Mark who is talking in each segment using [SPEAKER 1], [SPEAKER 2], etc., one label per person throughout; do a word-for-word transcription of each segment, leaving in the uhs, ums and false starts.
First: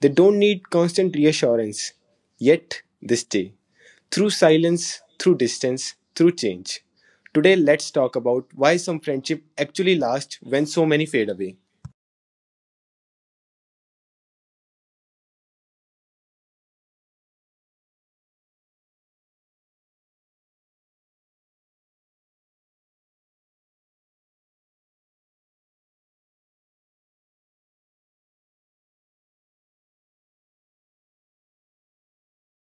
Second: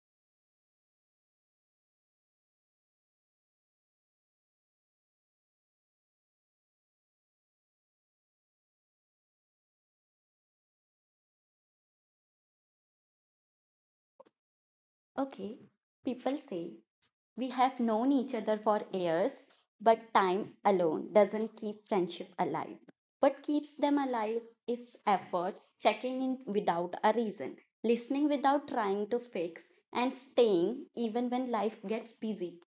[SPEAKER 1] They don't need constant reassurance. Yet they stay. Through silence, through distance, through change. Today let's talk about why some friendship actually last when so many fade away.
[SPEAKER 2] Okay, people say we have known each other for years, but time alone doesn't keep friendship alive. What keeps them alive is efforts, checking in without a reason, listening without trying to fix, and staying even when life gets busy.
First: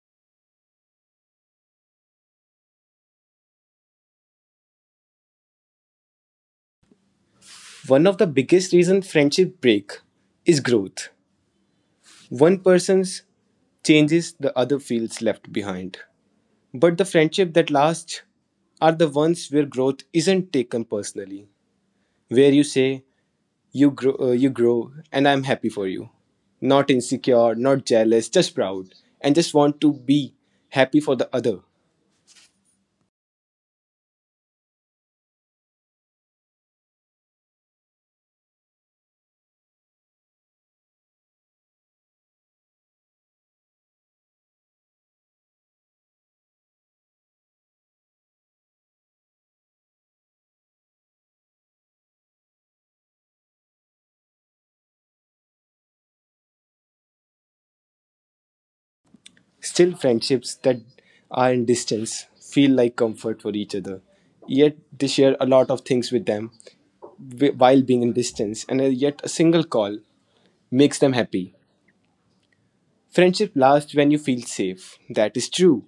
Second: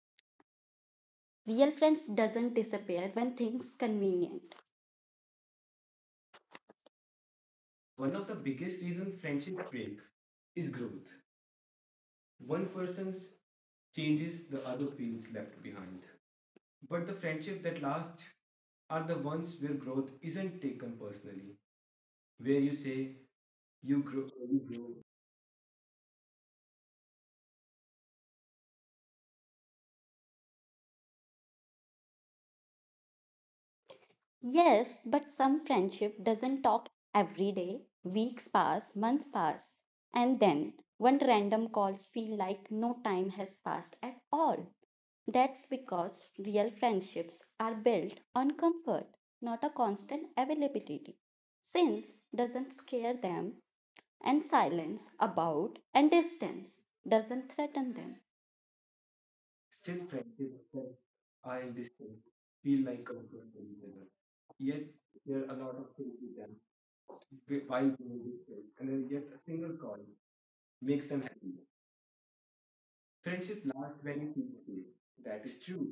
[SPEAKER 2] Real friends doesn't disappear when things convenient.
[SPEAKER 1] One
[SPEAKER 2] One
[SPEAKER 1] of
[SPEAKER 2] of
[SPEAKER 1] the
[SPEAKER 2] the
[SPEAKER 1] biggest
[SPEAKER 2] biggest
[SPEAKER 1] reasons
[SPEAKER 2] reasons
[SPEAKER 1] friendship
[SPEAKER 2] friendship break
[SPEAKER 1] break is
[SPEAKER 2] is
[SPEAKER 1] growth.
[SPEAKER 2] growth.
[SPEAKER 1] One
[SPEAKER 2] One
[SPEAKER 1] person's
[SPEAKER 2] person's
[SPEAKER 1] changes
[SPEAKER 2] changes
[SPEAKER 1] the
[SPEAKER 2] the
[SPEAKER 1] other feels
[SPEAKER 2] feels
[SPEAKER 1] left
[SPEAKER 2] left
[SPEAKER 1] behind.
[SPEAKER 2] behind.
[SPEAKER 1] But the friendship that
[SPEAKER 2] At
[SPEAKER 1] lasts
[SPEAKER 2] last
[SPEAKER 1] are the
[SPEAKER 2] the
[SPEAKER 1] ones
[SPEAKER 2] ones
[SPEAKER 1] where
[SPEAKER 2] where
[SPEAKER 1] growth
[SPEAKER 2] growth
[SPEAKER 1] isn't
[SPEAKER 2] isn't
[SPEAKER 1] taken
[SPEAKER 2] taken
[SPEAKER 1] personally,
[SPEAKER 2] personally,
[SPEAKER 1] where
[SPEAKER 2] where
[SPEAKER 1] you
[SPEAKER 2] you
[SPEAKER 1] say,
[SPEAKER 2] say
[SPEAKER 1] You
[SPEAKER 2] you
[SPEAKER 1] grow,
[SPEAKER 2] grow.
[SPEAKER 1] uh, you grow, and I'm happy for you. Not insecure, not jealous, just proud, and just want to be happy for the other.
[SPEAKER 2] Yes, but some friendship doesn't talk every day. Weeks pass, months pass, and then one random calls feel like no time has passed at all. That's because real friendships are built on comfort, not a constant availability. Since doesn't scare them, and silence about and distance doesn't threaten them.
[SPEAKER 1] Still, friendships that are in distance feel
[SPEAKER 2] Feel.
[SPEAKER 1] like comfort for each other. Yet they share a lot of things with them wh-
[SPEAKER 2] Why
[SPEAKER 1] while
[SPEAKER 2] them
[SPEAKER 1] being in
[SPEAKER 2] wi- this thing.
[SPEAKER 1] distance, and uh,
[SPEAKER 2] And then you
[SPEAKER 1] yet a
[SPEAKER 2] get a
[SPEAKER 1] single
[SPEAKER 2] single call,
[SPEAKER 1] call makes
[SPEAKER 2] makes
[SPEAKER 1] them
[SPEAKER 2] them happy.
[SPEAKER 1] happy. Friendship
[SPEAKER 2] Friendship
[SPEAKER 1] lasts
[SPEAKER 2] lasts
[SPEAKER 1] when
[SPEAKER 2] when
[SPEAKER 1] you
[SPEAKER 2] you
[SPEAKER 1] feel
[SPEAKER 2] feel safe.
[SPEAKER 1] safe. That is true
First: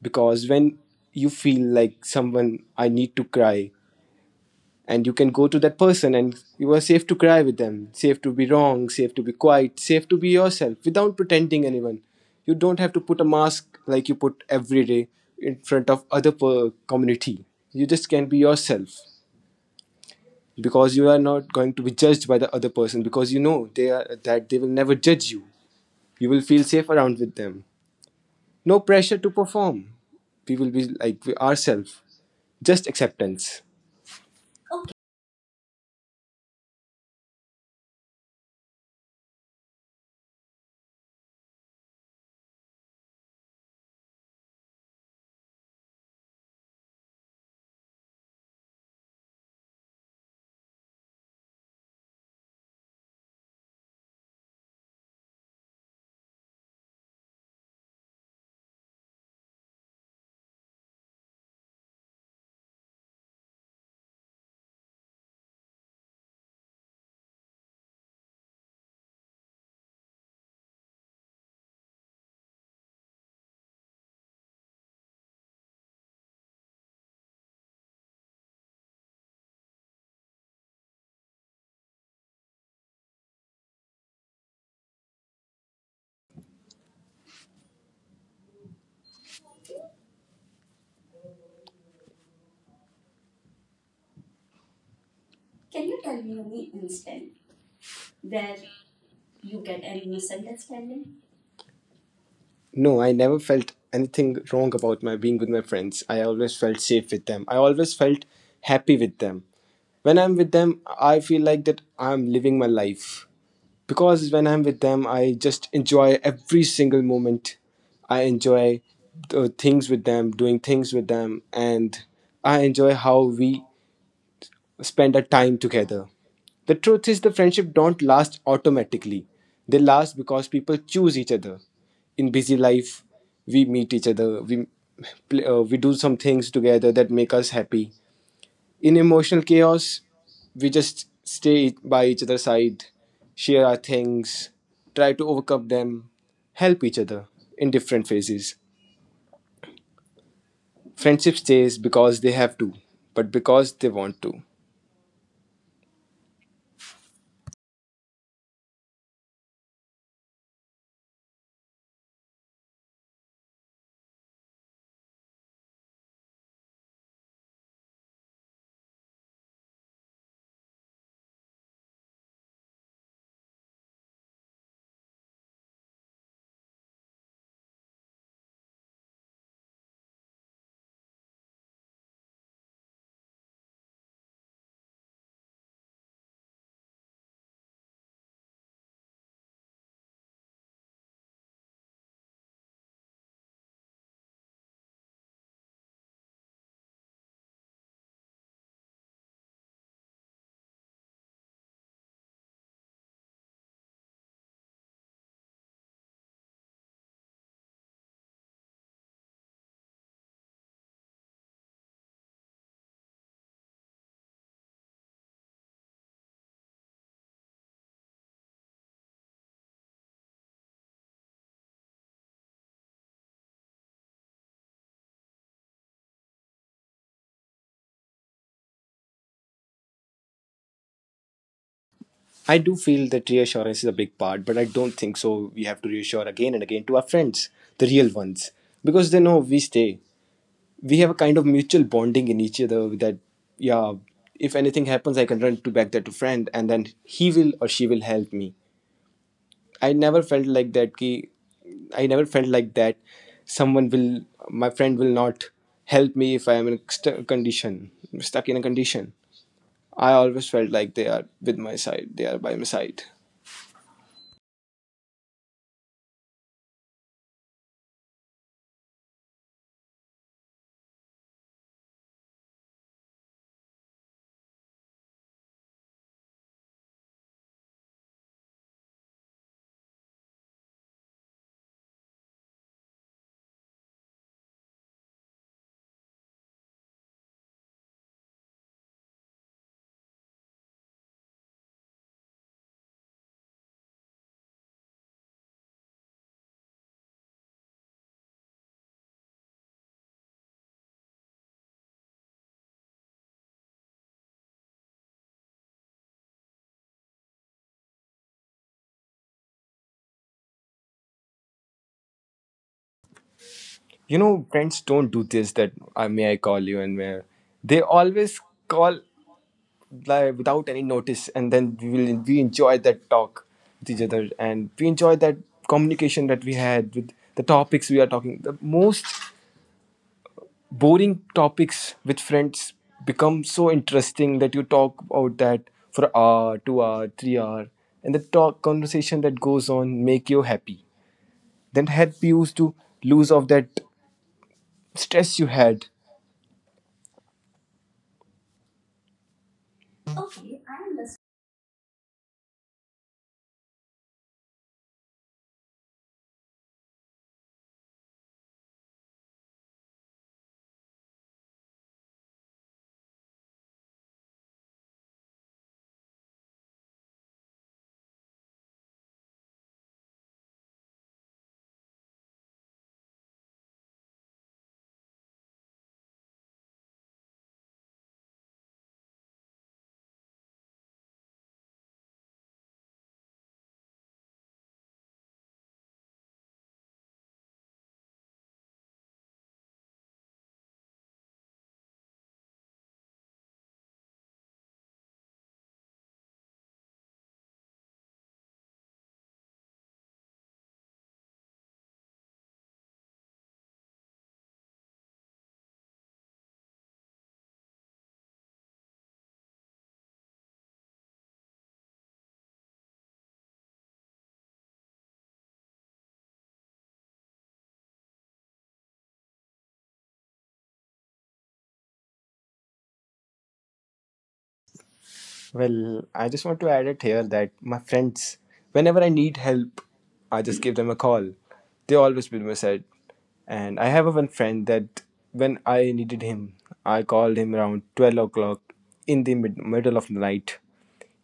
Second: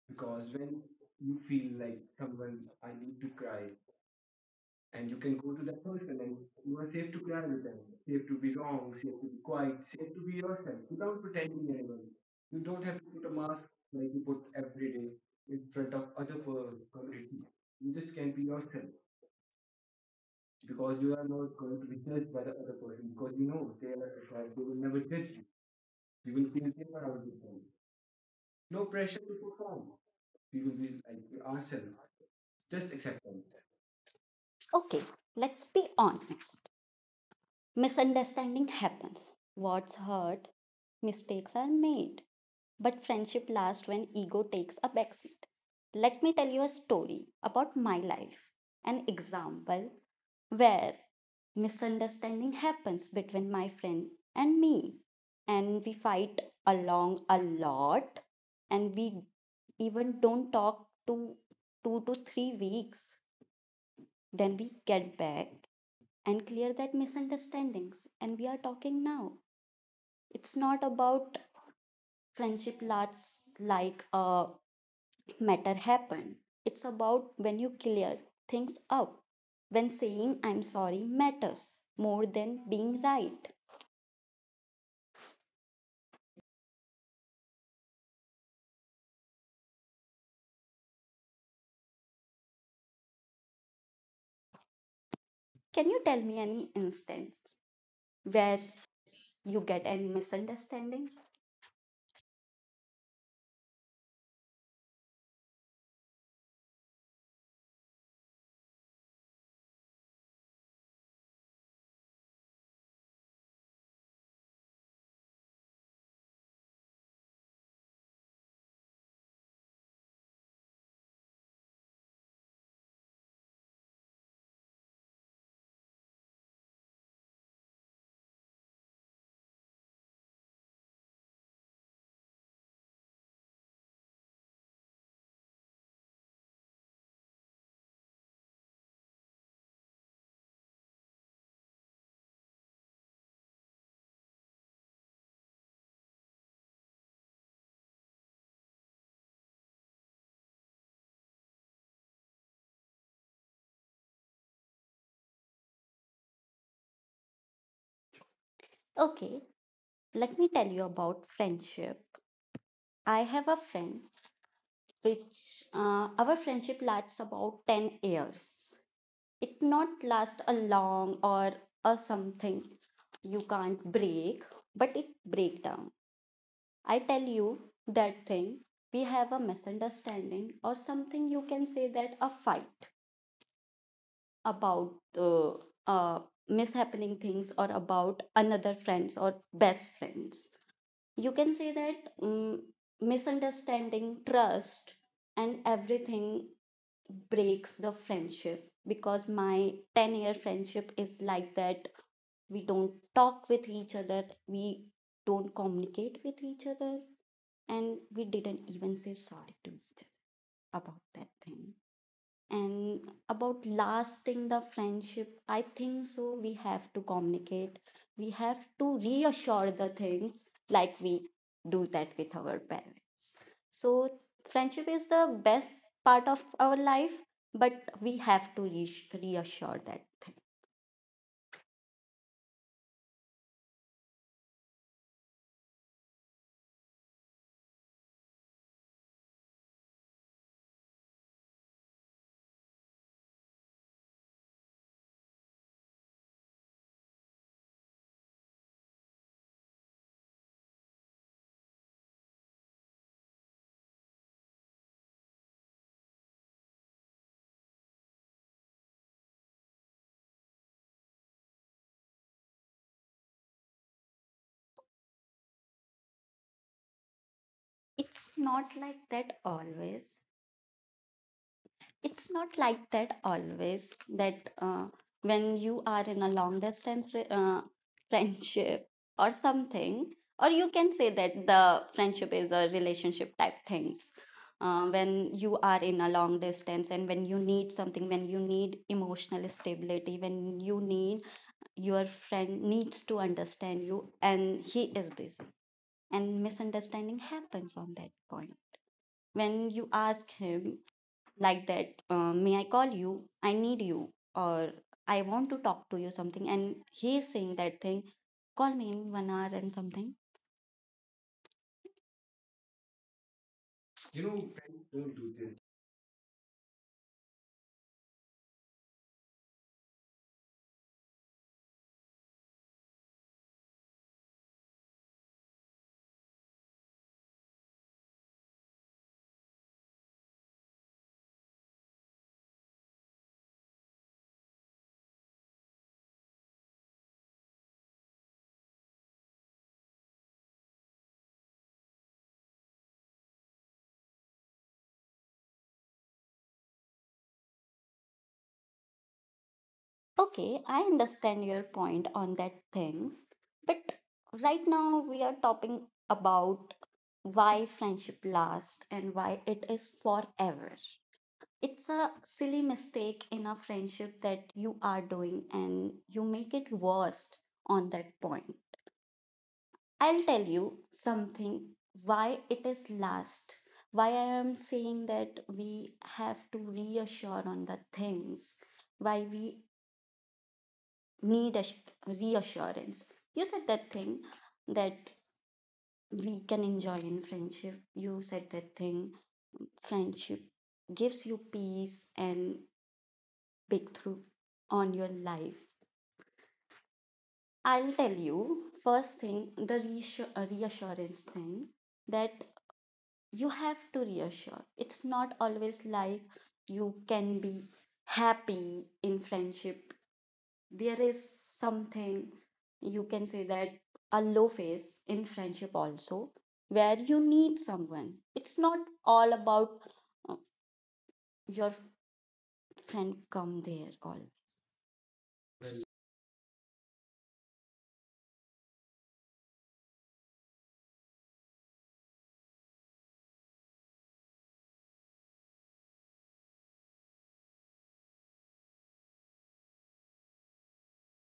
[SPEAKER 1] because when you
[SPEAKER 2] You
[SPEAKER 1] feel
[SPEAKER 2] feel like
[SPEAKER 1] like someone, I need to cry, and you can go to that person, and you are safe to
[SPEAKER 2] you
[SPEAKER 1] cry
[SPEAKER 2] are
[SPEAKER 1] with
[SPEAKER 2] with
[SPEAKER 1] them,
[SPEAKER 2] them. You
[SPEAKER 1] safe
[SPEAKER 2] have
[SPEAKER 1] to
[SPEAKER 2] to
[SPEAKER 1] be
[SPEAKER 2] be
[SPEAKER 1] wrong,
[SPEAKER 2] wrong, you
[SPEAKER 1] safe
[SPEAKER 2] have
[SPEAKER 1] to
[SPEAKER 2] to
[SPEAKER 1] be
[SPEAKER 2] be quiet,
[SPEAKER 1] quiet,
[SPEAKER 2] you
[SPEAKER 1] safe
[SPEAKER 2] have
[SPEAKER 1] to
[SPEAKER 2] to
[SPEAKER 1] be
[SPEAKER 2] be
[SPEAKER 1] yourself
[SPEAKER 2] yourself
[SPEAKER 1] without
[SPEAKER 2] without
[SPEAKER 1] pretending
[SPEAKER 2] pretending
[SPEAKER 1] anyone.
[SPEAKER 2] anyone.
[SPEAKER 1] You don't have to put a mask like
[SPEAKER 2] Like
[SPEAKER 1] you
[SPEAKER 2] you put
[SPEAKER 1] put every day in
[SPEAKER 2] in
[SPEAKER 1] front
[SPEAKER 2] front of
[SPEAKER 1] of other per- community. You
[SPEAKER 2] you,
[SPEAKER 1] just
[SPEAKER 2] just
[SPEAKER 1] can
[SPEAKER 2] can't
[SPEAKER 1] be
[SPEAKER 2] be yourself
[SPEAKER 1] yourself because
[SPEAKER 2] because
[SPEAKER 1] you
[SPEAKER 2] you
[SPEAKER 1] are
[SPEAKER 2] are
[SPEAKER 1] not
[SPEAKER 2] not
[SPEAKER 1] going
[SPEAKER 2] going
[SPEAKER 1] to
[SPEAKER 2] to
[SPEAKER 1] be
[SPEAKER 2] be good,
[SPEAKER 1] judged by the other person,
[SPEAKER 2] because
[SPEAKER 1] because you
[SPEAKER 2] you
[SPEAKER 1] know
[SPEAKER 2] know they
[SPEAKER 1] they are
[SPEAKER 2] are
[SPEAKER 1] that
[SPEAKER 2] attracted.
[SPEAKER 1] they
[SPEAKER 2] They
[SPEAKER 1] will
[SPEAKER 2] will
[SPEAKER 1] never
[SPEAKER 2] never change.
[SPEAKER 1] judge you. You
[SPEAKER 2] You
[SPEAKER 1] will
[SPEAKER 2] will be
[SPEAKER 1] feel safe around with them. No pressure to perform. We
[SPEAKER 2] you will
[SPEAKER 1] will be
[SPEAKER 2] be
[SPEAKER 1] like ourselves. Just
[SPEAKER 2] just accept.
[SPEAKER 1] acceptance.
[SPEAKER 2] Okay, let's be honest. Misunderstanding happens. Words hurt, mistakes are made. But friendship lasts when ego takes a backseat. Let me tell you a story about my life, an example where misunderstanding happens between my friend and me, and we fight along a lot, and we even don't talk to two to three weeks. Then we get back and clear that misunderstandings, and we are talking now. It's not about friendship lasts like a matter happen. It's about when you clear things up, when saying I'm sorry matters more than being right. Can you tell me any instance where you get any misunderstanding?
[SPEAKER 1] No, I never felt anything wrong about my being with my friends. I always felt safe with them. I always felt happy with them. When I'm with them, I feel like that I'm living my life. Because when I'm with them, I just enjoy every single moment. I enjoy uh, things with them, doing things with them, and I enjoy how we spend our time together. The truth is the friendship don't last automatically. They last because people choose each other. In busy life, we meet each other. We play, uh, we do some things together that make us happy. In emotional chaos, we just stay by each other's side, share our things, try to overcome them, help each other in different phases. Friendship stays because they have to, but because they want to.
[SPEAKER 2] Okay, let me tell you about friendship. I have a friend which uh, our friendship lasts about ten years. It not last a long or a something you can't break, but it break down. I tell you that thing, we have a misunderstanding or something you can say that a fight about uh, uh, mishappening things or about another friends or best friends. You can say that mm misunderstanding, trust, and everything breaks the friendship, because my ten year friendship is like that. We don't talk with each other, we don't communicate with each other, and we didn't even say sorry to each other about that thing. And about lasting the friendship, I think so we have to communicate, we have to reassure the things like we do that with our parents. So friendship is the best part of our life, but we have to reass- reassure that thing.
[SPEAKER 1] I do feel that reassurance is a big part, but I don't think so. We have to reassure again and again to our friends, the real ones, because they know we stay. We have a kind of mutual bonding in each other that, yeah, if anything happens, I can run to back there to friend, and then he will or she will help me. I never felt like that. Ki, I never felt like that. Someone will, my friend will not help me if I am in a st- condition, stuck in a condition. I always felt like they are with my side, they are by my side.
[SPEAKER 2] It's not like that always, it's not like that always that uh, when you are in a long distance re- uh, friendship or something, or you can say that the friendship is a relationship type things. Uh, when you are in a long distance and when you need something, when you need emotional stability, when you need your friend needs to understand you and he is busy, and misunderstanding happens on that point. When you ask him like that, uh, may I call you, I need you, or I want to talk to you something, and he is saying that thing, call me in one hour and something.
[SPEAKER 1] You
[SPEAKER 2] You
[SPEAKER 1] know
[SPEAKER 2] know,
[SPEAKER 1] friends don't do this, that I, may I call you and may I-" they always call like without any notice, and then we will we enjoy that talk with each other, and we enjoy that communication that we had. With the topics we are talking, the most boring topics with friends become so interesting that you talk about that for hour, two hour, three hour. And the talk conversation that goes on make you happy, then help you to lose off that stress you had.
[SPEAKER 2] okay, I understand your point on that things, but right now we are talking about why friendship lasts and why it is forever. It's a silly mistake in a friendship that you are doing, and you make it worst on that point. I'll tell you something, why it is last, why I am saying that we have to reassure on the things, why we need a reassurance. You said that thing that we can enjoy in friendship. You said that thing, friendship gives you peace and breakthrough on your life. I'll tell you first thing the reassur- reassurance thing, that you have to reassure. It's not always like you can be happy in friendship. There is something you can say that a low phase in friendship also, where you need someone. It's not all about uh, your friend come there always.
[SPEAKER 1] Well, I just want to add it here that my friends, whenever I need help, I just give them a call. They always been my side. And I have a one friend that when I needed him, I called him around twelve o'clock in the mid- middle of the night.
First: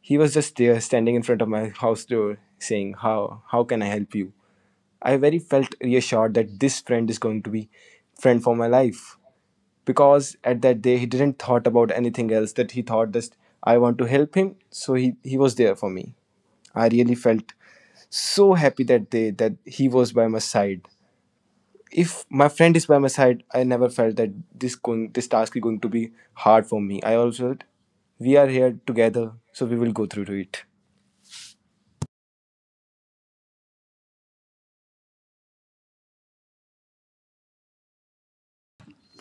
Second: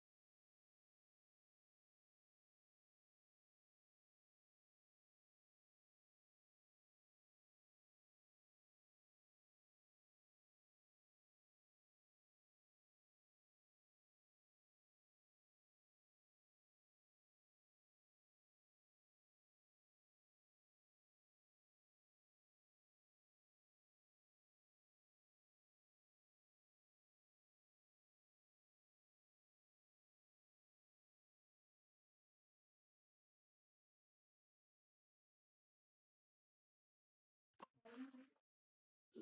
[SPEAKER 1] He was just there standing in front of my house door, saying, How, how can I help you? I very felt reassured that this friend is going to be friend for my life, because at that day he didn't thought about anything else, that he thought just I want to help him. So he, he was there for me. I really felt so happy that day that he was by my side. If my friend is by my side, I never felt that this going this task is going to be hard for me. I also felt we are here together, so we will go through to it.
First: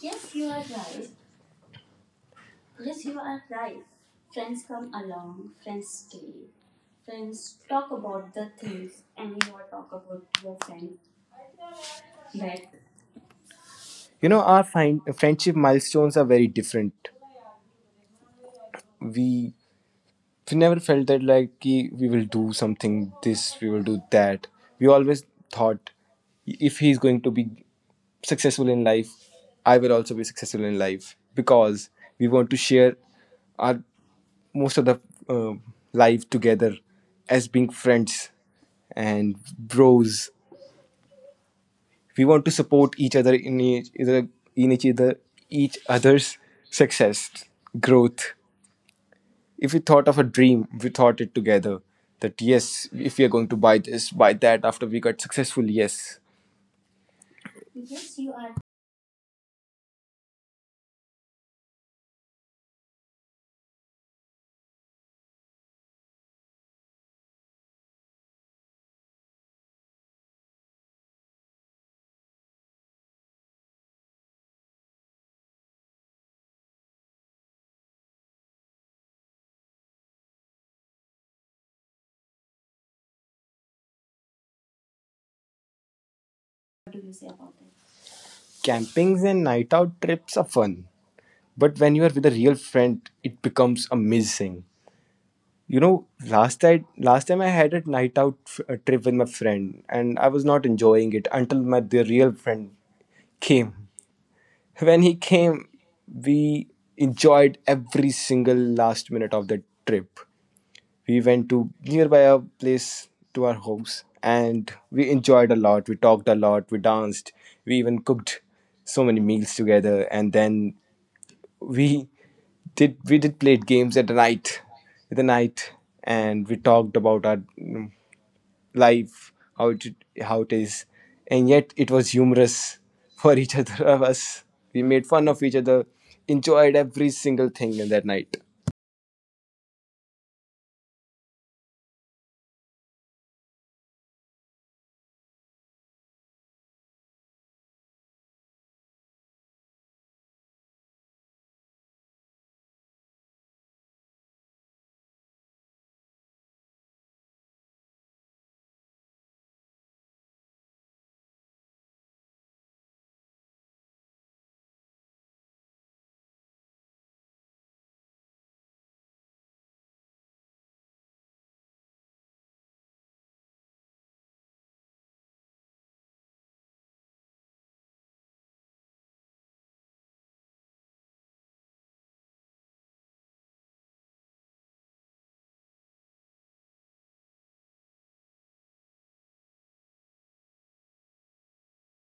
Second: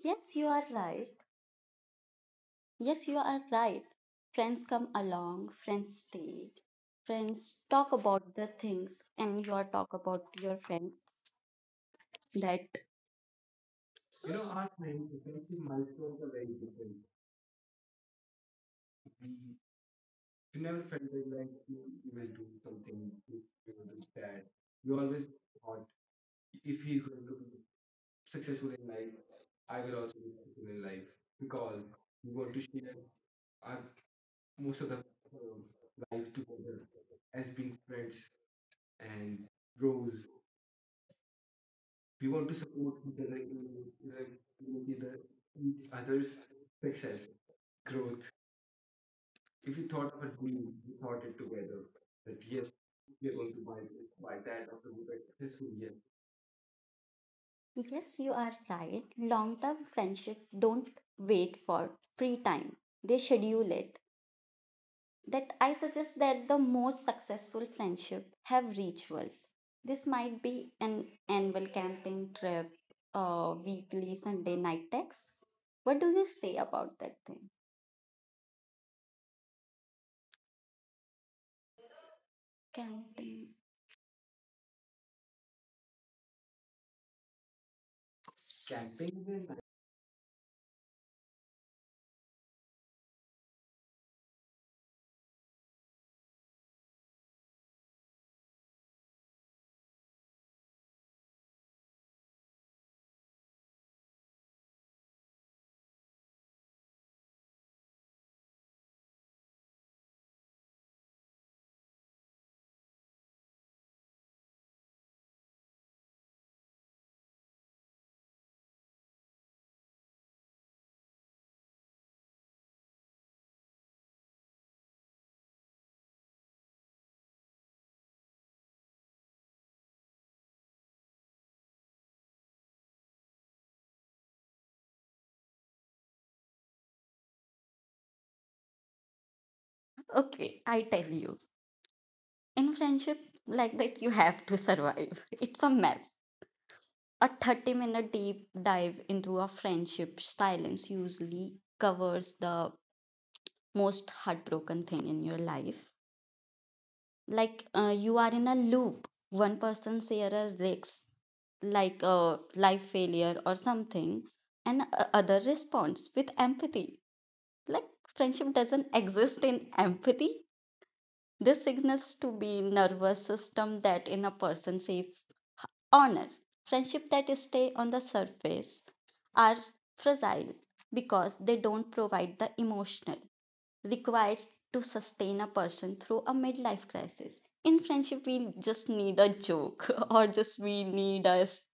[SPEAKER 2] Yes, you are right. Yes, you are right. Friends come along, friends stay, friends talk about the things, and you are talk about your friend that.
[SPEAKER 1] You
[SPEAKER 2] You
[SPEAKER 1] know, our
[SPEAKER 2] know,
[SPEAKER 1] find, friendship milestones are very different. We we never felt that like ki, we will do something this, we will do that. We always thought if
[SPEAKER 2] if
[SPEAKER 1] he's
[SPEAKER 2] he's
[SPEAKER 1] going to
[SPEAKER 2] like
[SPEAKER 1] be successful in life, I will also be successful in life, because we want to share our most
[SPEAKER 2] most
[SPEAKER 1] of the
[SPEAKER 2] of,
[SPEAKER 1] uh, life together, as being friends and
[SPEAKER 2] and
[SPEAKER 1] bros. We
[SPEAKER 2] we
[SPEAKER 1] want
[SPEAKER 2] want
[SPEAKER 1] to
[SPEAKER 2] to support
[SPEAKER 1] support
[SPEAKER 2] the,
[SPEAKER 1] each
[SPEAKER 2] the,
[SPEAKER 1] other in each
[SPEAKER 2] the, right,
[SPEAKER 1] in each
[SPEAKER 2] the
[SPEAKER 1] other each other's
[SPEAKER 2] others' success,
[SPEAKER 1] success,
[SPEAKER 2] growth.
[SPEAKER 1] growth. If
[SPEAKER 2] If
[SPEAKER 1] we
[SPEAKER 2] we
[SPEAKER 1] thought
[SPEAKER 2] thought
[SPEAKER 1] of
[SPEAKER 2] of
[SPEAKER 1] a
[SPEAKER 2] a
[SPEAKER 1] dream,
[SPEAKER 2] dream,
[SPEAKER 1] we
[SPEAKER 2] we
[SPEAKER 1] thought
[SPEAKER 2] thought
[SPEAKER 1] it
[SPEAKER 2] it
[SPEAKER 1] together.
[SPEAKER 2] together. That
[SPEAKER 1] That
[SPEAKER 2] yes,
[SPEAKER 1] yes, if we are
[SPEAKER 2] we are
[SPEAKER 1] going
[SPEAKER 2] going
[SPEAKER 1] to
[SPEAKER 2] to
[SPEAKER 1] buy
[SPEAKER 2] buy this,
[SPEAKER 1] this, buy
[SPEAKER 2] buy
[SPEAKER 1] that
[SPEAKER 2] that,
[SPEAKER 1] after
[SPEAKER 2] after
[SPEAKER 1] we
[SPEAKER 2] we
[SPEAKER 1] got
[SPEAKER 2] get successful,
[SPEAKER 1] successful,
[SPEAKER 2] yes.
[SPEAKER 1] yes.
[SPEAKER 2] Yes, you are right. Long term friendship don't wait for free time, they schedule it. That I suggest that the most successful friendship have rituals. This might be an annual camping trip, uh, weekly Sunday night text. What do you say about that thing? Camping.
[SPEAKER 1] Campings
[SPEAKER 2] Camping?
[SPEAKER 1] and night out trips are fun, but when you are with a real friend, it becomes amazing. You know, last I last time I had a night out f- a trip with my friend, and I was not enjoying it until my the real friend came. When he came, we enjoyed every single last minute of the trip. We went to nearby a place to our house, and we enjoyed a lot. We talked a lot. We danced. We even cooked so many meals together. And then we did we did play games at the night, at the night, and we talked about our mm, life, how it how it is, and yet it was humorous for each other of us. We made fun of each other, enjoyed every single thing in that night.
[SPEAKER 2] Okay, I tell you. In friendship like that, you have to survive. It's a mess. A thirty minute deep dive into a friendship silence usually covers the most heartbroken thing in your life. Like uh, you are in a loop, one person share a risk like a life failure or something, and uh, other responds with empathy. Like friendship doesn't exist in empathy, this signals to be nervous system that in a person safe. Honor friendship that stay on the surface are fragile, because they don't provide the emotional required to sustain a person through a midlife crisis. In friendship, we just need a joke or just we need a s-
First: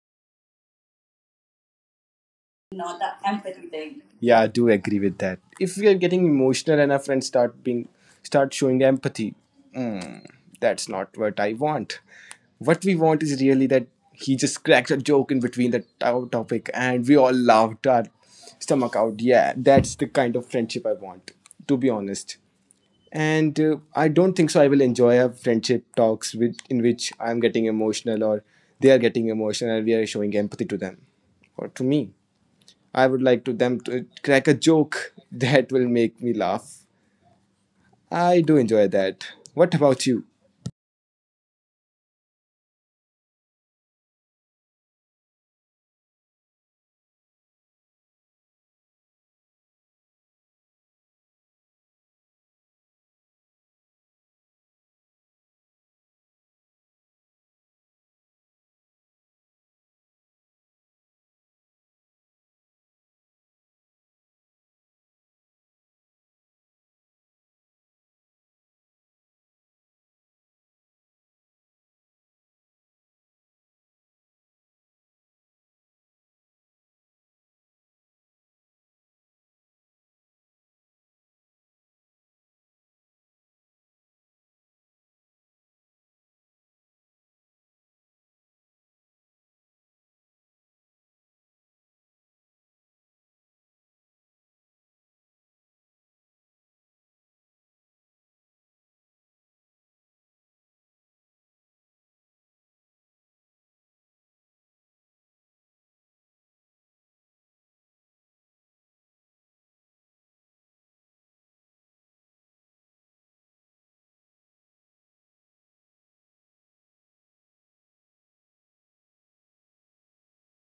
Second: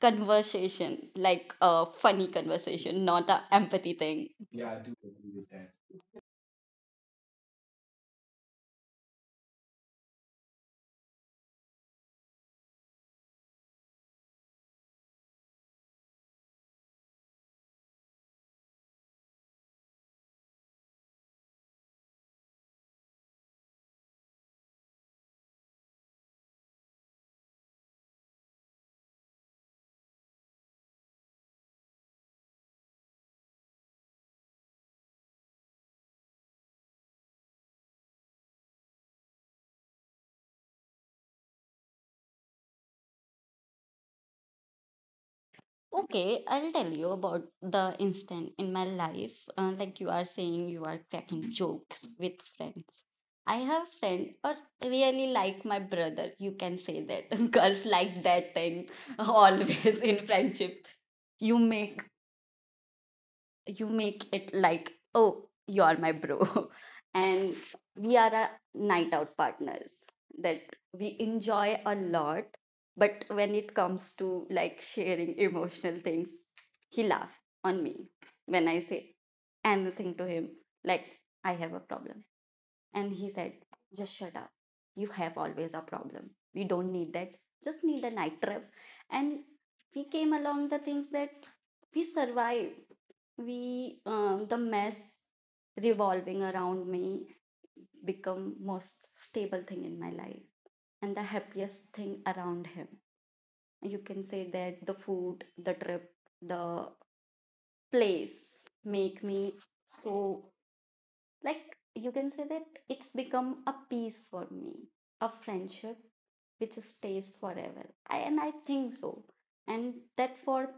[SPEAKER 2] conversation, like a funny conversation, not a empathy thing.
[SPEAKER 1] Yeah, I do
[SPEAKER 2] Yeah, I do
[SPEAKER 1] agree with
[SPEAKER 2] agree
[SPEAKER 1] that.
[SPEAKER 2] with that.
[SPEAKER 1] If we are getting emotional and our friends start being start showing empathy, mm, that's not what I want. What we want is really that he just cracks a joke in between the to- topic, and we all laughed our stomach out. Yeah, that's the kind of friendship I want, to be honest. And uh, I don't think so. I will enjoy a friendship talks with, in which I'm getting emotional, or they are getting emotional and we are showing empathy to them or to me. I would like to them to crack a joke that will make me laugh. I do enjoy that. What about you?
[SPEAKER 2] Okay, I'll tell you about the instant in my life. Uh, like you are saying, you are cracking jokes with friends. I have a friend or really like my brother. You can say that girls like that thing always in friendship. you make you make it like, oh, you are my bro, and we are a night out partners that we enjoy a lot. But when it comes to like sharing emotional things, he laughs on me when I say anything to him, like I have a problem, and he said just shut up, you have always a problem, we don't need that, just need a night trip. And we came along the things that we survive. We um, the mess revolving around me become most stable thing in my life, and the happiest thing around him. You can say that the food, the trip, the place make me so, like you can say that it's become a peace for me. A friendship which stays forever, I, and I think so. And that for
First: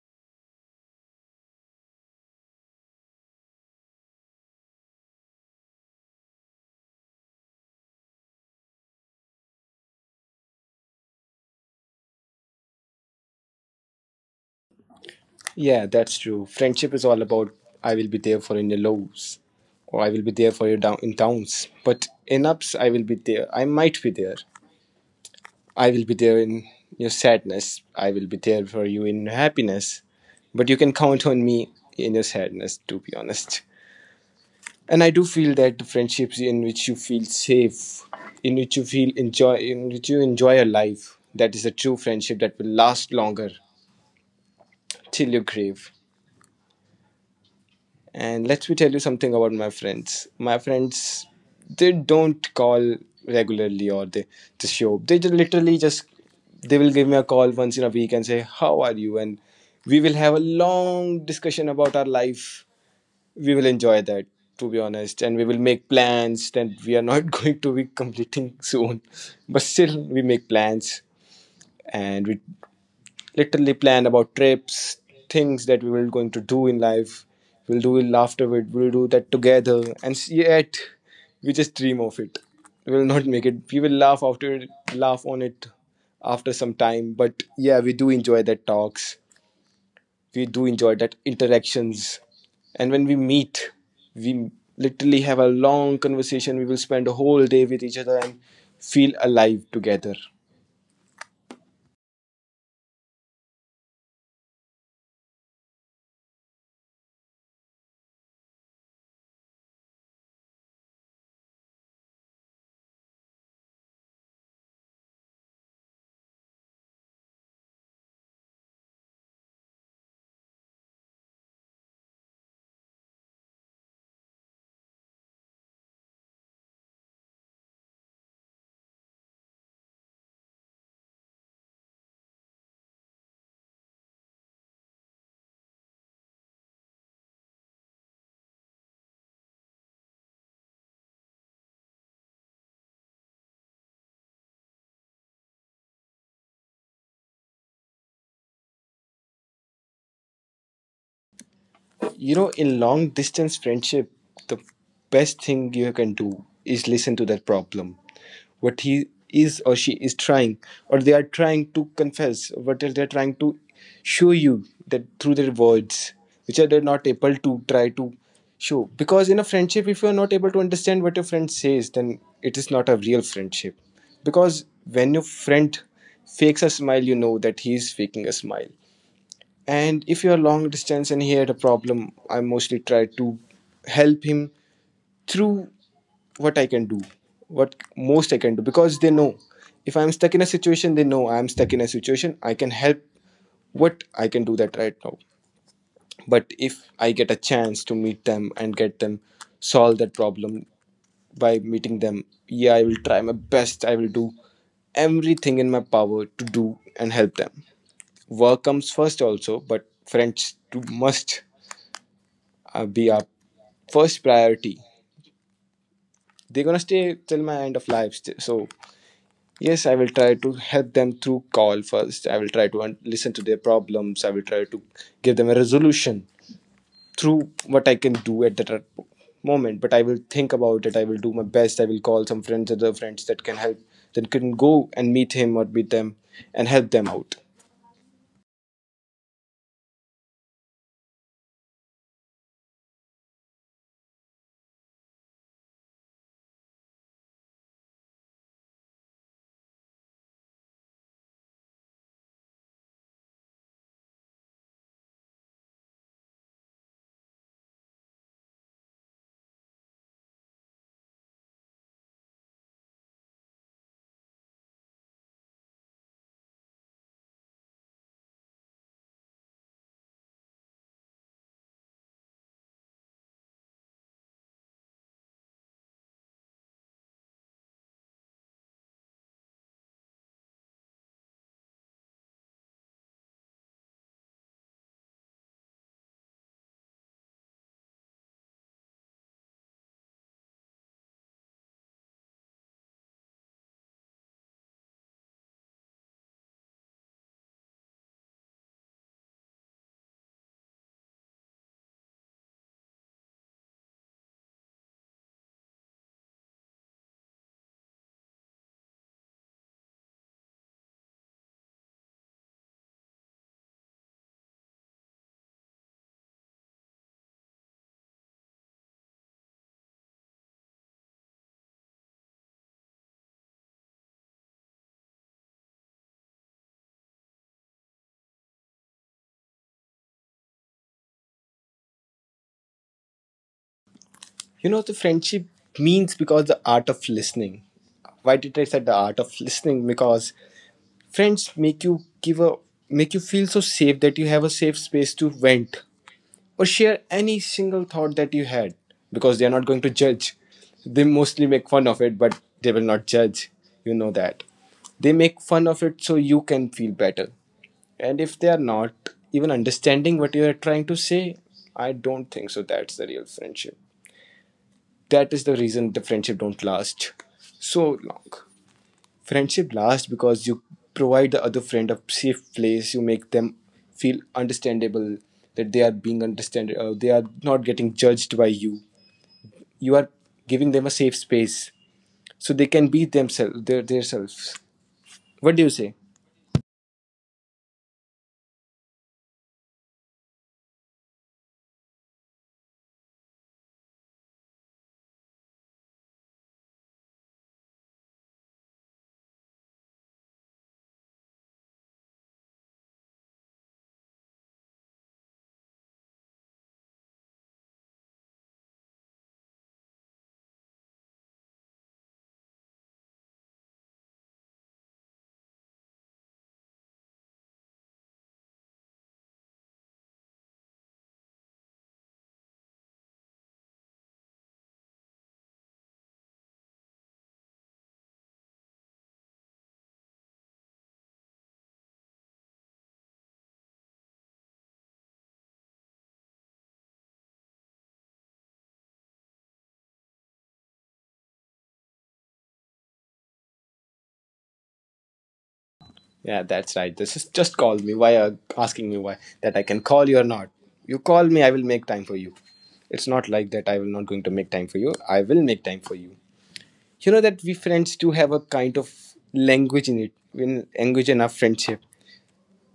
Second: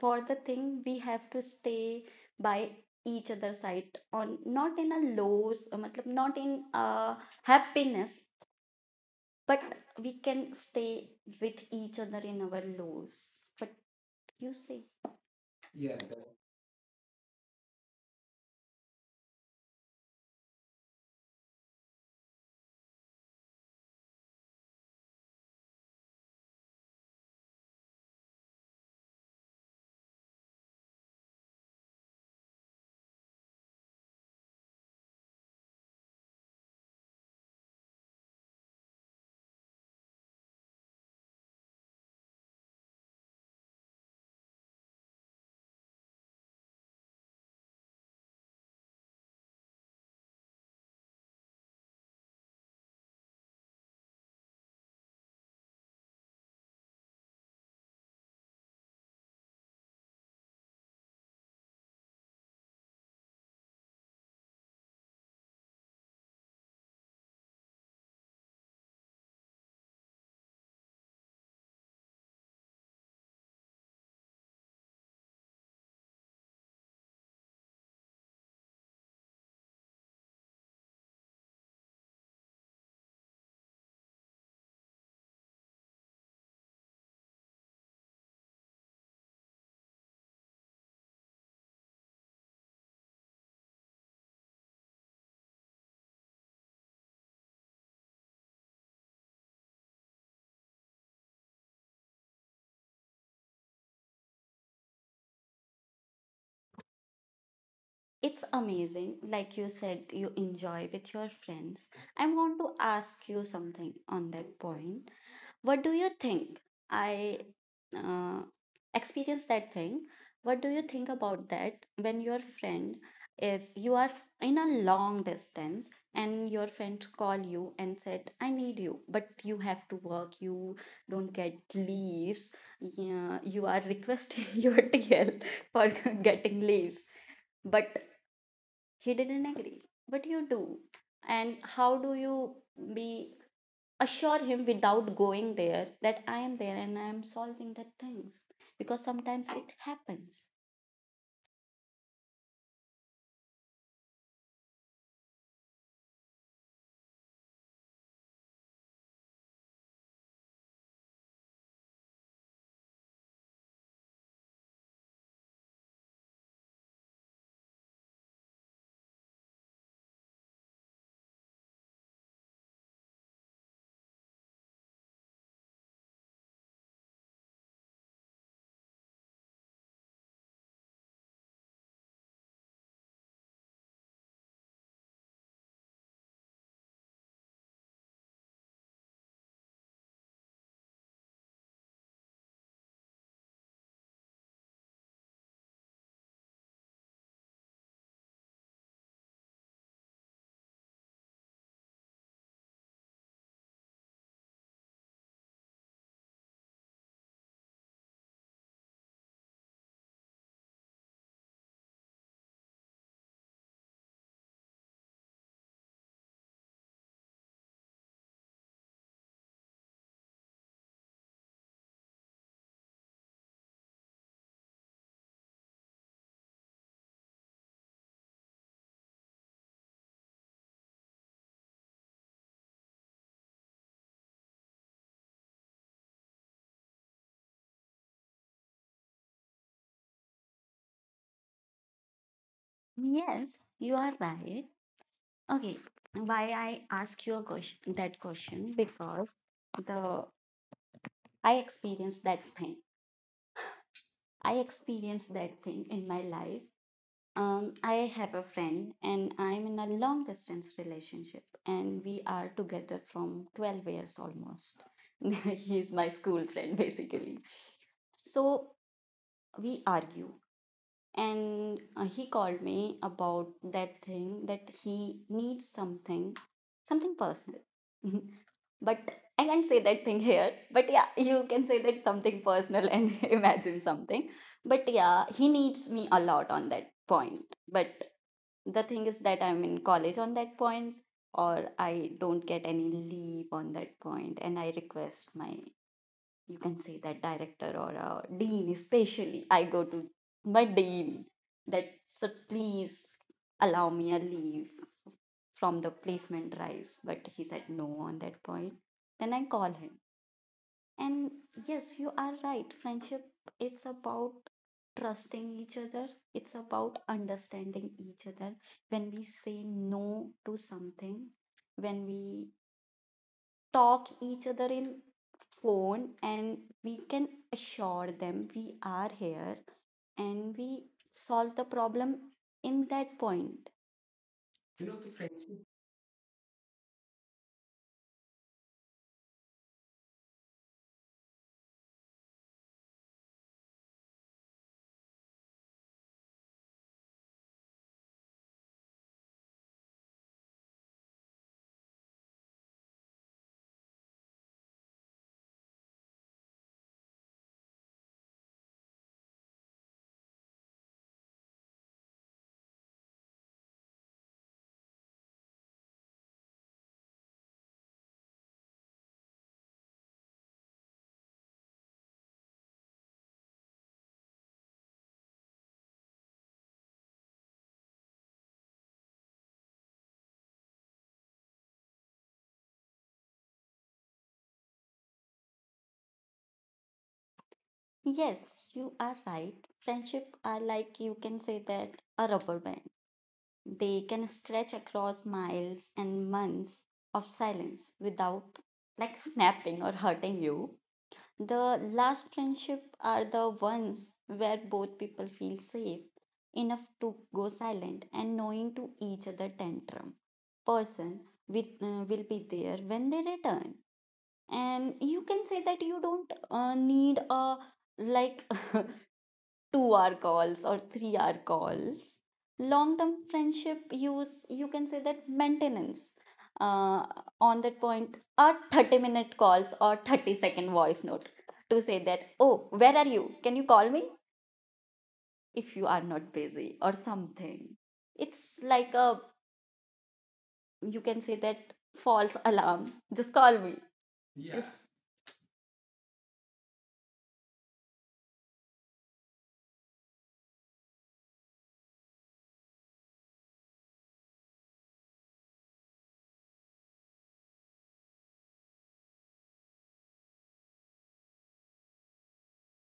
[SPEAKER 2] for the thing, we have to stay by each other side, on not in a lows, uh, matlab, not in a happiness, but we can stay with each other in our lows. But you see.
[SPEAKER 1] Yeah,
[SPEAKER 2] Yeah,
[SPEAKER 1] that's
[SPEAKER 2] that-
[SPEAKER 1] true. Friendship is all about I will be there for in your lows, or I will be there for your down in downs. But in ups, I will be there. I might be there. I will be there in your sadness. I will be there for you in happiness. But you can count on me in your sadness, to be honest. And I do feel that the friendships in which you feel safe, in which you feel enjoy, in which you enjoy your life, that is a true friendship that will last longer, till your grave. And let me tell you something about my friends my friends they don't call regularly, or they just show up. They just literally just they will give me a call once in a week, and say, how are you? And we will have a long discussion about our life. We will enjoy that, to be honest. And we will make plans that we are not going to be completing soon, but still we make plans. And we literally plan about trips, things that we will going to do in life. We'll do it afterward, we'll do that together. And yet we just dream of it, we will not make it. We will laugh after laugh on it after some time. But yeah, we do enjoy that talks, we do enjoy that interactions. And when we meet, we literally have a long conversation. We will spend a whole day with each other and feel alive together.
[SPEAKER 2] it's amazing like you said you enjoy with your friends. I want to ask you something on that point. What do you think? I uh, experience that thing. What do you think about that, when your friend is, you are in a long distance, and your friend call you and said I need you, but you have to work, you don't get leaves. Yeah, you are requesting your TL for getting leaves, but he didn't agree. What do you do, and how do you be assure him without going there, that I am there and I am solving the things, because sometimes it happens.
[SPEAKER 1] You know, in long distance friendship, the best thing you can do is listen to that problem, what he is or she is trying, or they are trying to confess, what else they're trying to show you that through their words, which are they're not able to try to show. Because in a friendship, if you're not able to understand what your friend says, then it is not a real friendship. Because when your friend fakes a smile, you know that he is faking a smile. And if you're long distance and he had a problem, I mostly try to help him through what I can do, what most I can do, because they know if I'm stuck in a situation, they know I'm stuck in a situation. I can help what I can do that right now. But if I get a chance to meet them and get them solve that problem by meeting them, yeah, I will try my best. I will do everything in my power to do and help them. Work comes first also, but friends too must uh, be our first priority. They're gonna stay till my end of life, st- so yes, I will try to help them through call first. I will try to un- listen to their problems. I will try to give them a resolution through what I can do at that moment. But I will think about it. I will do my best. I will call some friends, other friends that can help, that can go and meet him or meet them and help them out.
[SPEAKER 2] Yes, you are right. Okay, why I ask you a question, that question, because the I experienced that thing. I experienced that thing in my life. Um, I have a friend and I'm in a long distance relationship, and we are together from twelve years almost. He's my school friend basically. So we argue, and uh, he called me about that thing that he needs something, something personal. But I can't say that thing here, but yeah, you can say that something personal and imagine something. But yeah, he needs me a lot on that point. But the thing is that I'm in college on that point, or I don't get any leave on that point. And I request my, you can say that director or uh, dean, especially I go to my dean that sir, please allow me a leave from the placement drives, but he said no on that point. Then I call him, and yes, you are right, friendship, it's about trusting each other, it's about understanding each other, when we say no to something, when we talk each other in phone, and we can assure them we are here, and we solve the problem in that point.
[SPEAKER 1] You know,
[SPEAKER 2] You
[SPEAKER 1] the
[SPEAKER 2] know, the-
[SPEAKER 1] friendship means because the art of listening. Why did I say the art of listening? Because friends make you give a make you feel so safe that you have a safe space to vent or share any single thought that you had because they are not going to judge. They mostly make fun of it, but they will not judge. You know that. They make fun of it so you can feel better. And if they are not even understanding what you are trying to say, I don't think so. That's the real friendship. That is the reason the friendship don't last so long. Friendship lasts because you provide the other friend a safe place. You make them feel understandable, that they are being understood. Uh, they are not getting judged by you. You are giving them a safe space so they can be themselves, their their selves. What do you say?
[SPEAKER 2] Yes, you are right. Friendship are like you can say that a rubber band. They can stretch across miles and months of silence without like snapping or hurting you. The last friendship are the ones where both people feel safe enough to go silent and knowing to each other tantrum person with uh, will be there when they return. And you can say that you don't uh, need a like two hour calls or three hour calls. Long term friendship use you can say that maintenance uh, on that point are thirty minute calls or thirty second voice note to say that oh where are you, can you call me if you are not busy or something. It's like a you can say that false alarm, just call me. Yeah. Just-
[SPEAKER 1] Yeah, that's right. This is just call me. Why are asking me why that I can call you or not? You call me, I will make time for you. It's not like that. I will not going to make time for you. I will make time for you. You know that we friends do have a kind of language in it, in language in our friendship.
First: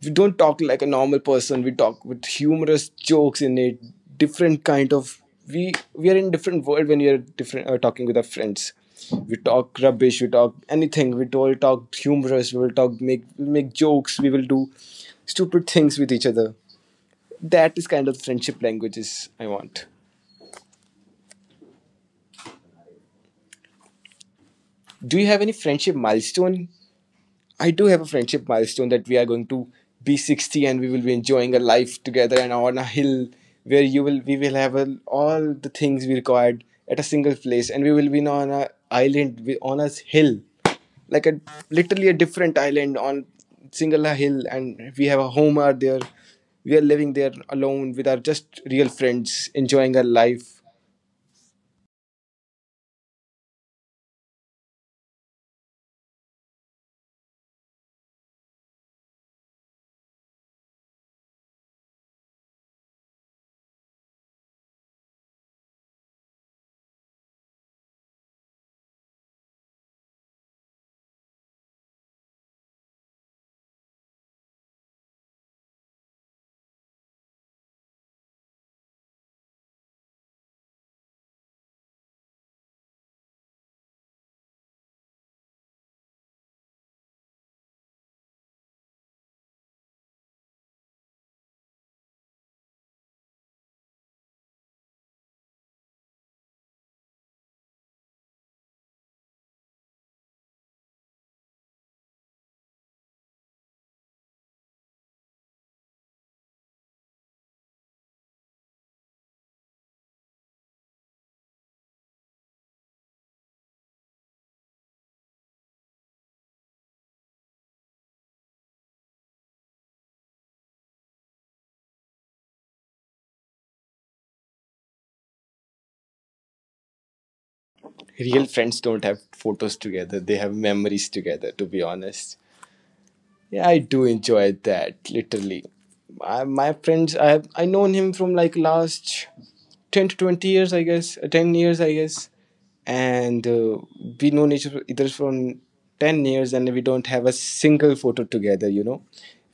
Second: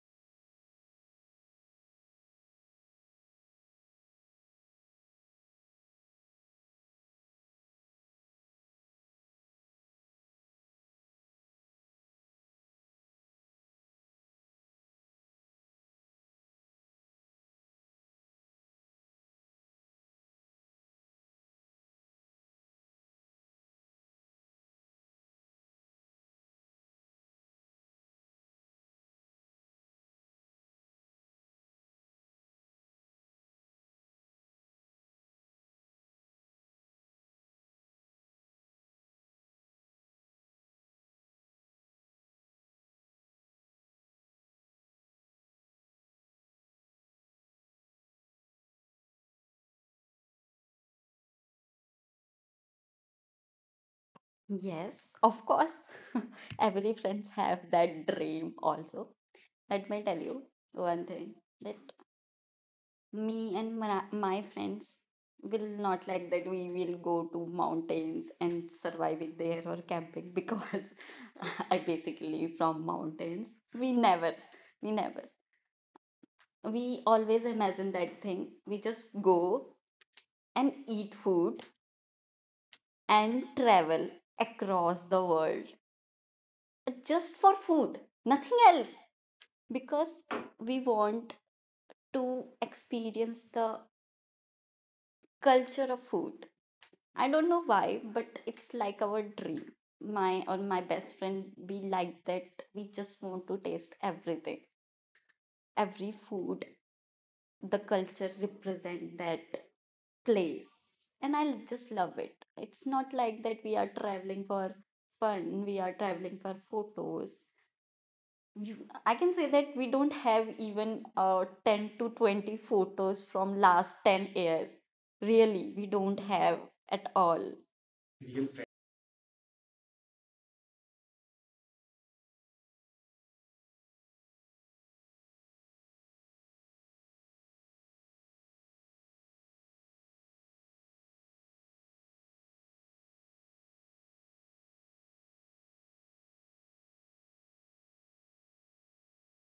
[SPEAKER 1] We don't talk like a normal person, we talk with humorous jokes in it, different kind of. We we are in different world when we are different uh, talking with our friends. We talk rubbish, we talk anything, we all talk humorous, we will talk, make make jokes, we will do stupid things with each other. That is kind of friendship languages. I want, do you have any friendship milestone? I do have a friendship milestone that we are going to be sixty and we will be enjoying a life together and on a hill where you will we will have a, all the things we required at a single place, and we will be on a island, wi- on a hill, like a, literally a different island on single hill, and we have a home out there. We are living there alone with our just real friends, enjoying our life.
[SPEAKER 2] yes, of course. Every friends have that dream also. Let me tell you one thing, that me and my, my friends will not like that. We will go to mountains and surviving there or camping because I basically from mountains. We never we never we always imagine that thing, we just go and eat food and travel across the world just for food, nothing else, because we want to experience the culture of food. I don't know why, but it's like our dream. My or my best friend, we like that. We just want to taste everything, every food, the culture represent that place, and I just love it. It's not like that we are traveling for fun. We are traveling for photos. You, I can say that we don't have even uh, ten to twenty photos from last ten years. Really, we don't have at all.
[SPEAKER 1] Real friends don't have photos together, they have memories together, to be honest. Yeah, I do enjoy that. Literally, I, my friends, I have I known him from like last ten to twenty years, I guess, uh, ten years, I guess, and uh, we known each other from ten years, and we don't have a single photo together. You know,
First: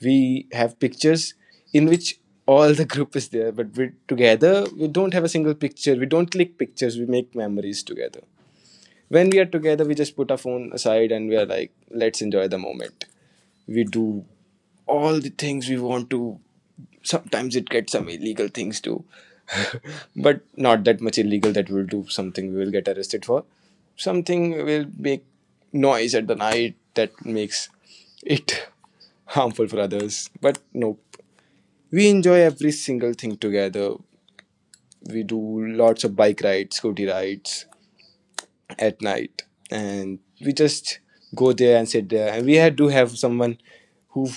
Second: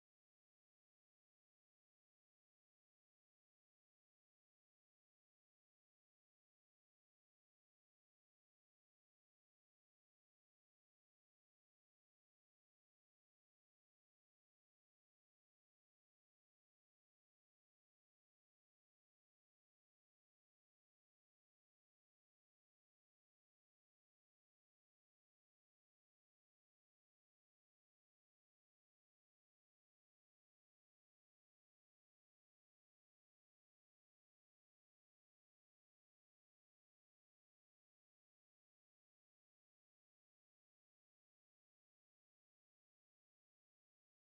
[SPEAKER 1] we have pictures in which all the group is there, but we together we don't have a single picture. We don't click pictures. We make memories together. When we are together, we just put our phone aside and we are like, let's enjoy the moment. We do all the things we want to. Sometimes it gets some illegal things too, but not that much illegal that we'll do something we will get arrested for. Something will make noise at the night that makes it harmful for others, but no, we enjoy every single thing together. We do lots of bike rides, scooty rides at night, and we just go there and sit there, and we had to have someone who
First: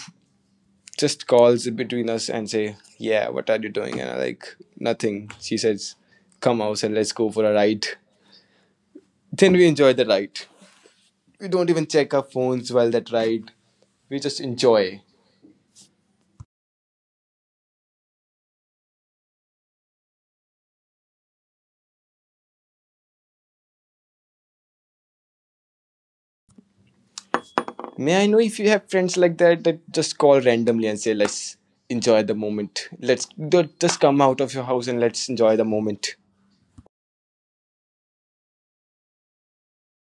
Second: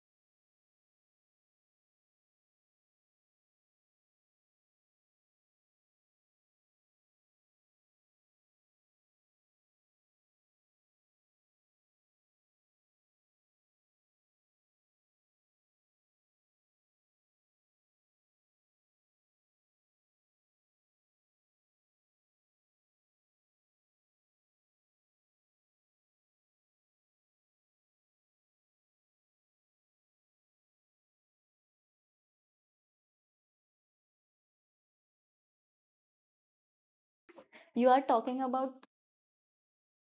[SPEAKER 1] just calls between us and say, "Yeah, what are you doing?" And I like, nothing. She says, "Come out and let's go for a ride." Then we enjoy the ride. We don't even check our phones while that ride. We just enjoy. May I know if you have friends like that, that just call randomly and say, "Let's enjoy the moment. Let's d- just come out of your house and let's enjoy the moment."
[SPEAKER 2] You are talking about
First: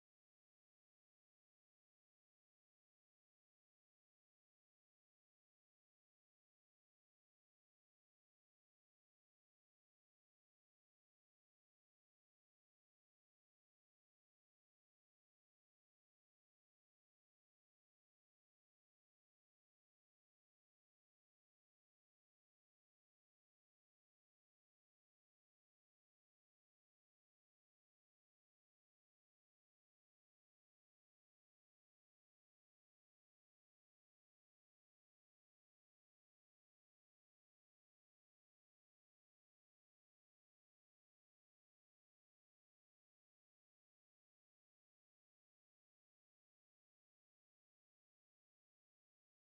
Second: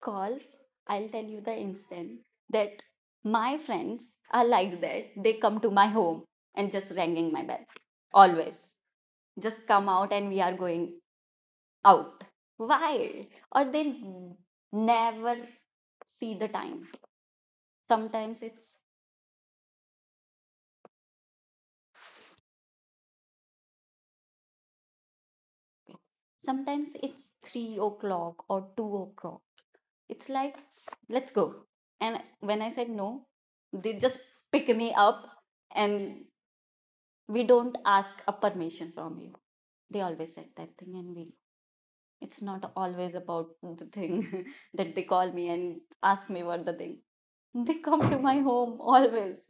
[SPEAKER 2] calls, I'll tell you the instant that my friends are like that. They come to my home and just ringing my bell. Always. Just come out and we are going out. Why? Or they never see the time. Sometimes it's sometimes it's three o'clock or two o'clock. It's like let's go. And when I said no, they just pick me up, and we don't ask a permission from you. They always said that thing and we, it's not always about the thing that they call me and ask me what the thing. They come to my home always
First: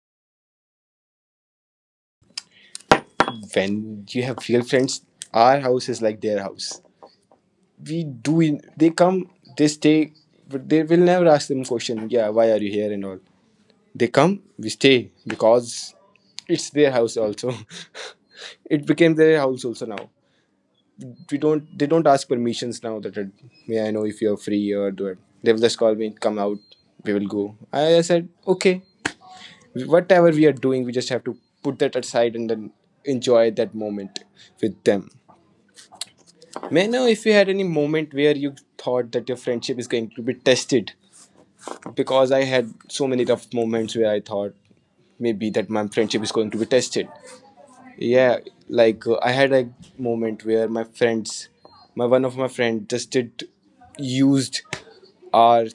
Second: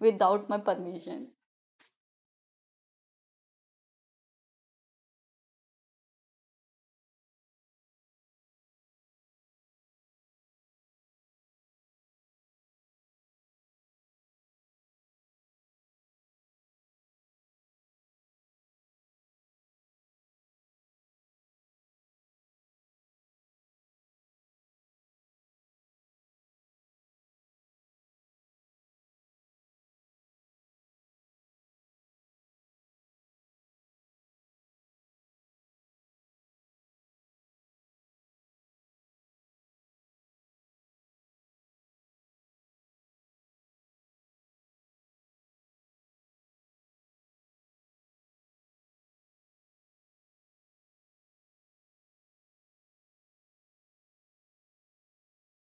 [SPEAKER 2] without my permission.
[SPEAKER 1] When you have real friends, our house is like their house. We do in, they come, they stay, but they will never ask them question, yeah, why are you here and all. They come, we stay, because it's their house also. it became their house also now. We don't They don't ask permissions now, that uh, may I know if you're free or do it. They will just call me, come out, we will go. I said okay, whatever we are doing we just have to put that aside and then enjoy that moment with them. May I know if you had any moment where you thought that your friendship is going to be tested? Because I had so many rough moments where I thought maybe that my friendship is going to be tested. Yeah, like uh, I had a moment where my friends, my one of my friend just did used our.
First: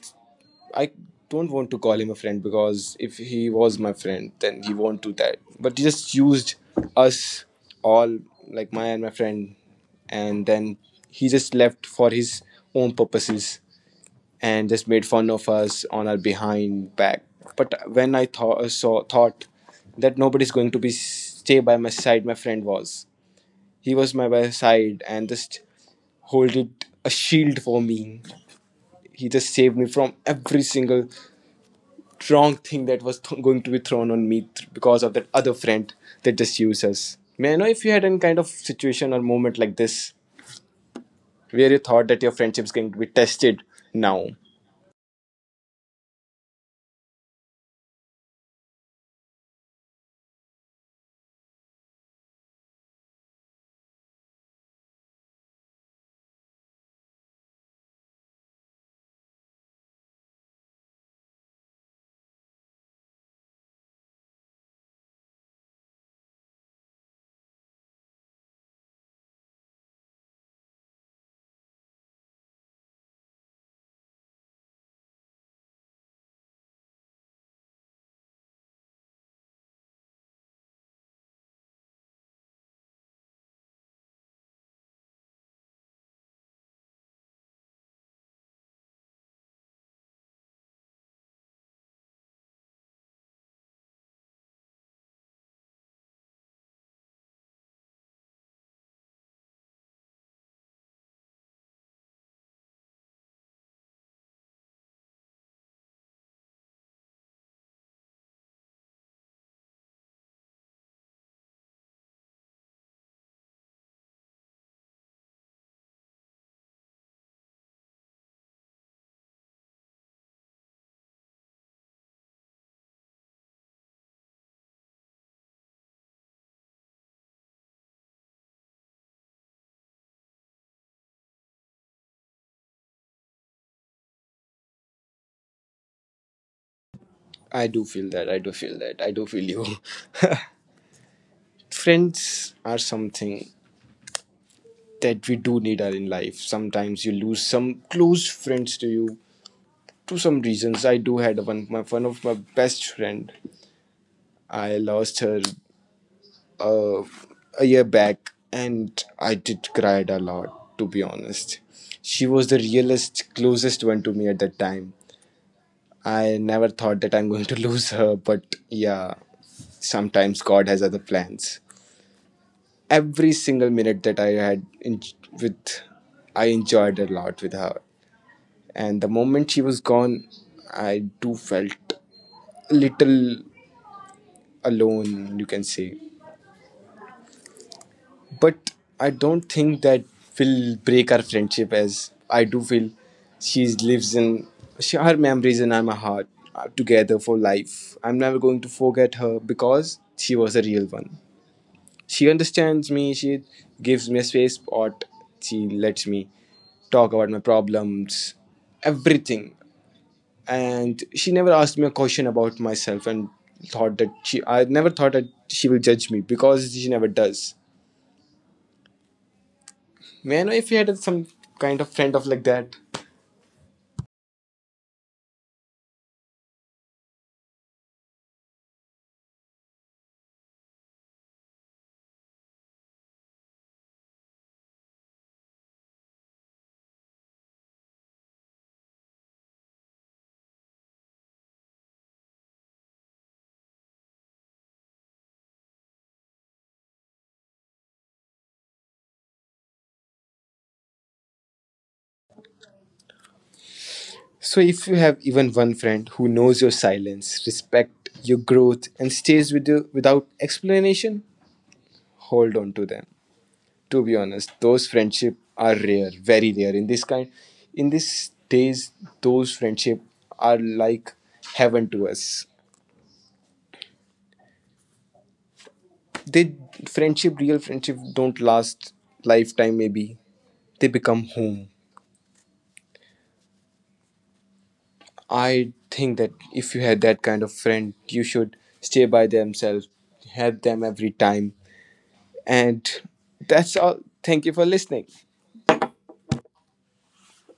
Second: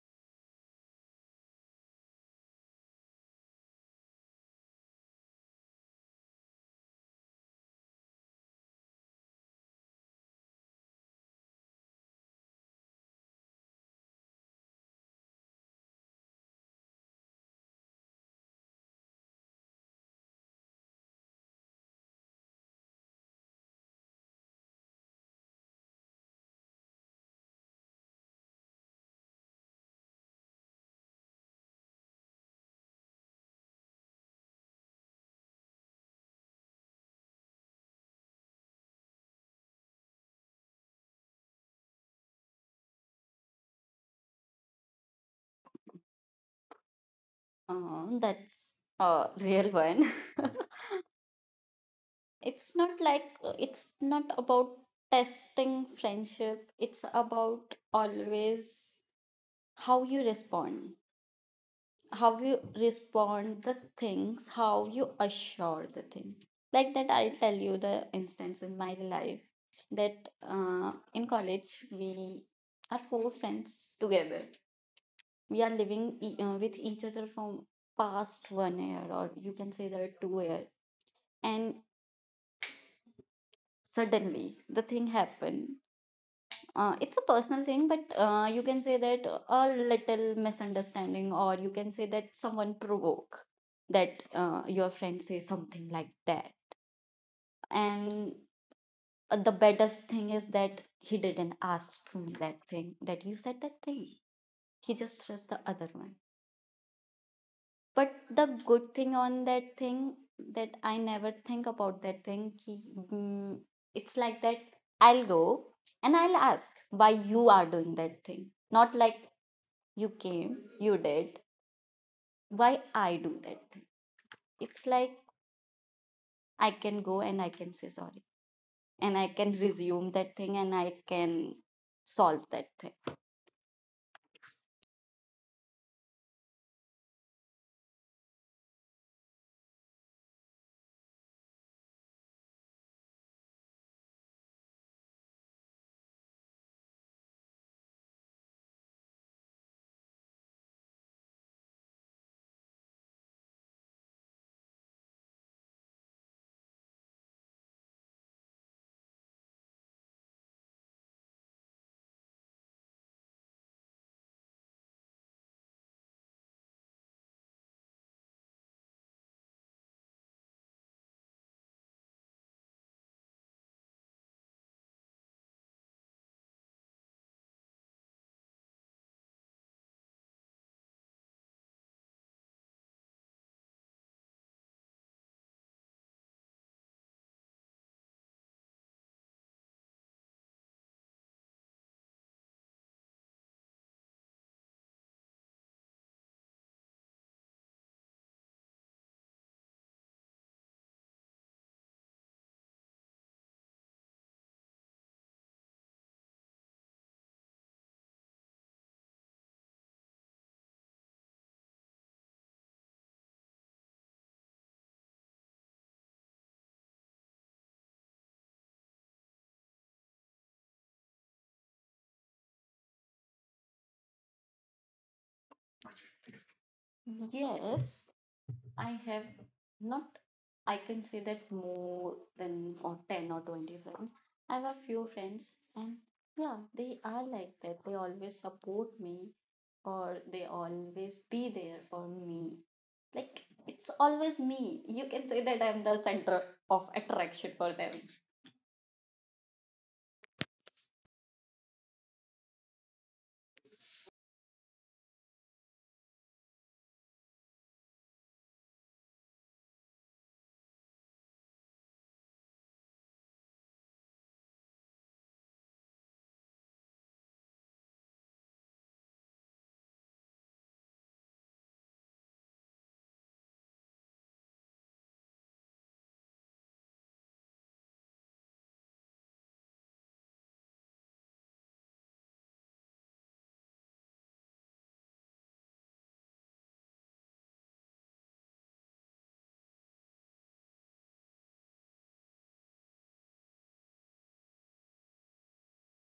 [SPEAKER 1] I don't want to call him a friend, because if he was my friend, then he won't do that. But he just used us all, like my and my friend, and then he just left for his own purposes and just made fun of us on our behind back. But when I thought saw thought that nobody's going to be stay by my side, my friend was. He was my by side and just holded a shield for me. He just saved me from every single wrong thing that was th- going to be thrown on me th- because of that other friend that just used us. May I know if you had any kind of situation or moment like this where you thought that your friendship's going to be tested now?
[SPEAKER 2] uh, That's a real one. It's not like, it's not about testing friendship, it's about always how you respond, how you respond the things, how you assure the thing. Like that, I'll tell you the instance in my life, that uh, in college we are four friends together. We are living e- uh, with each other from past one year, or you can say that two year. And suddenly the thing happened. Uh, it's a personal thing, but uh, you can say that a little misunderstanding, or you can say that someone provoke that uh, your friend say something like that. And uh, the baddest thing is that he didn't ask me that thing, that you said that thing. He just stressed the other one. But the good thing on that thing, that I never think about that thing ki, mm, it's like that, I'll go and I'll ask why you are doing that thing. Not like you came, you did. Why I do that thing? It's like I can go and I can say sorry, and I can resume that thing, and I can solve that thing.
[SPEAKER 1] I do feel that. I do feel that. I do feel you. friends are something that we do need are in life. Sometimes you lose some close friends to you to some reasons. I do had one, my one of my best friend, I lost her, uh, a year back, and I did cried a lot, to be honest. She was the realest closest one to me at that time. I never thought that I'm going to lose her, but yeah, sometimes god has other plans. Every single minute that I had in- with, I enjoyed a lot with her. And the moment she was gone, I do felt a little alone, you can say. But I don't think that will break our friendship, as I do feel she lives in, she, her memories and I'm a heart are together for life. I'm never going to forget her because she was a real one. She understands me, she gives me a space spot, she lets me talk about my problems, everything. And she never asked me a question about myself and thought that she I never thought that she will judge me because she never does. May I know if you had some kind of friend of like that?
[SPEAKER 2] Yes, I have not, I can say that more than or ten or twenty friends. I have a few friends and yeah, they are like that. They always support me or they always be there for me. Like it's always me. You can say that I'm the center of attraction for them.
[SPEAKER 1] So if you have even one friend who knows your silence, respect your growth and stays with you without explanation, hold on to them. To be honest, those friendship are rare, very rare, in this kind, in these days. Those friendship are like heaven to us. They Friendship, real friendship, don't last lifetime, maybe they become home. I think that if you had that kind of friend you should stay by themselves, help them every time, and that's all. Thank you for listening.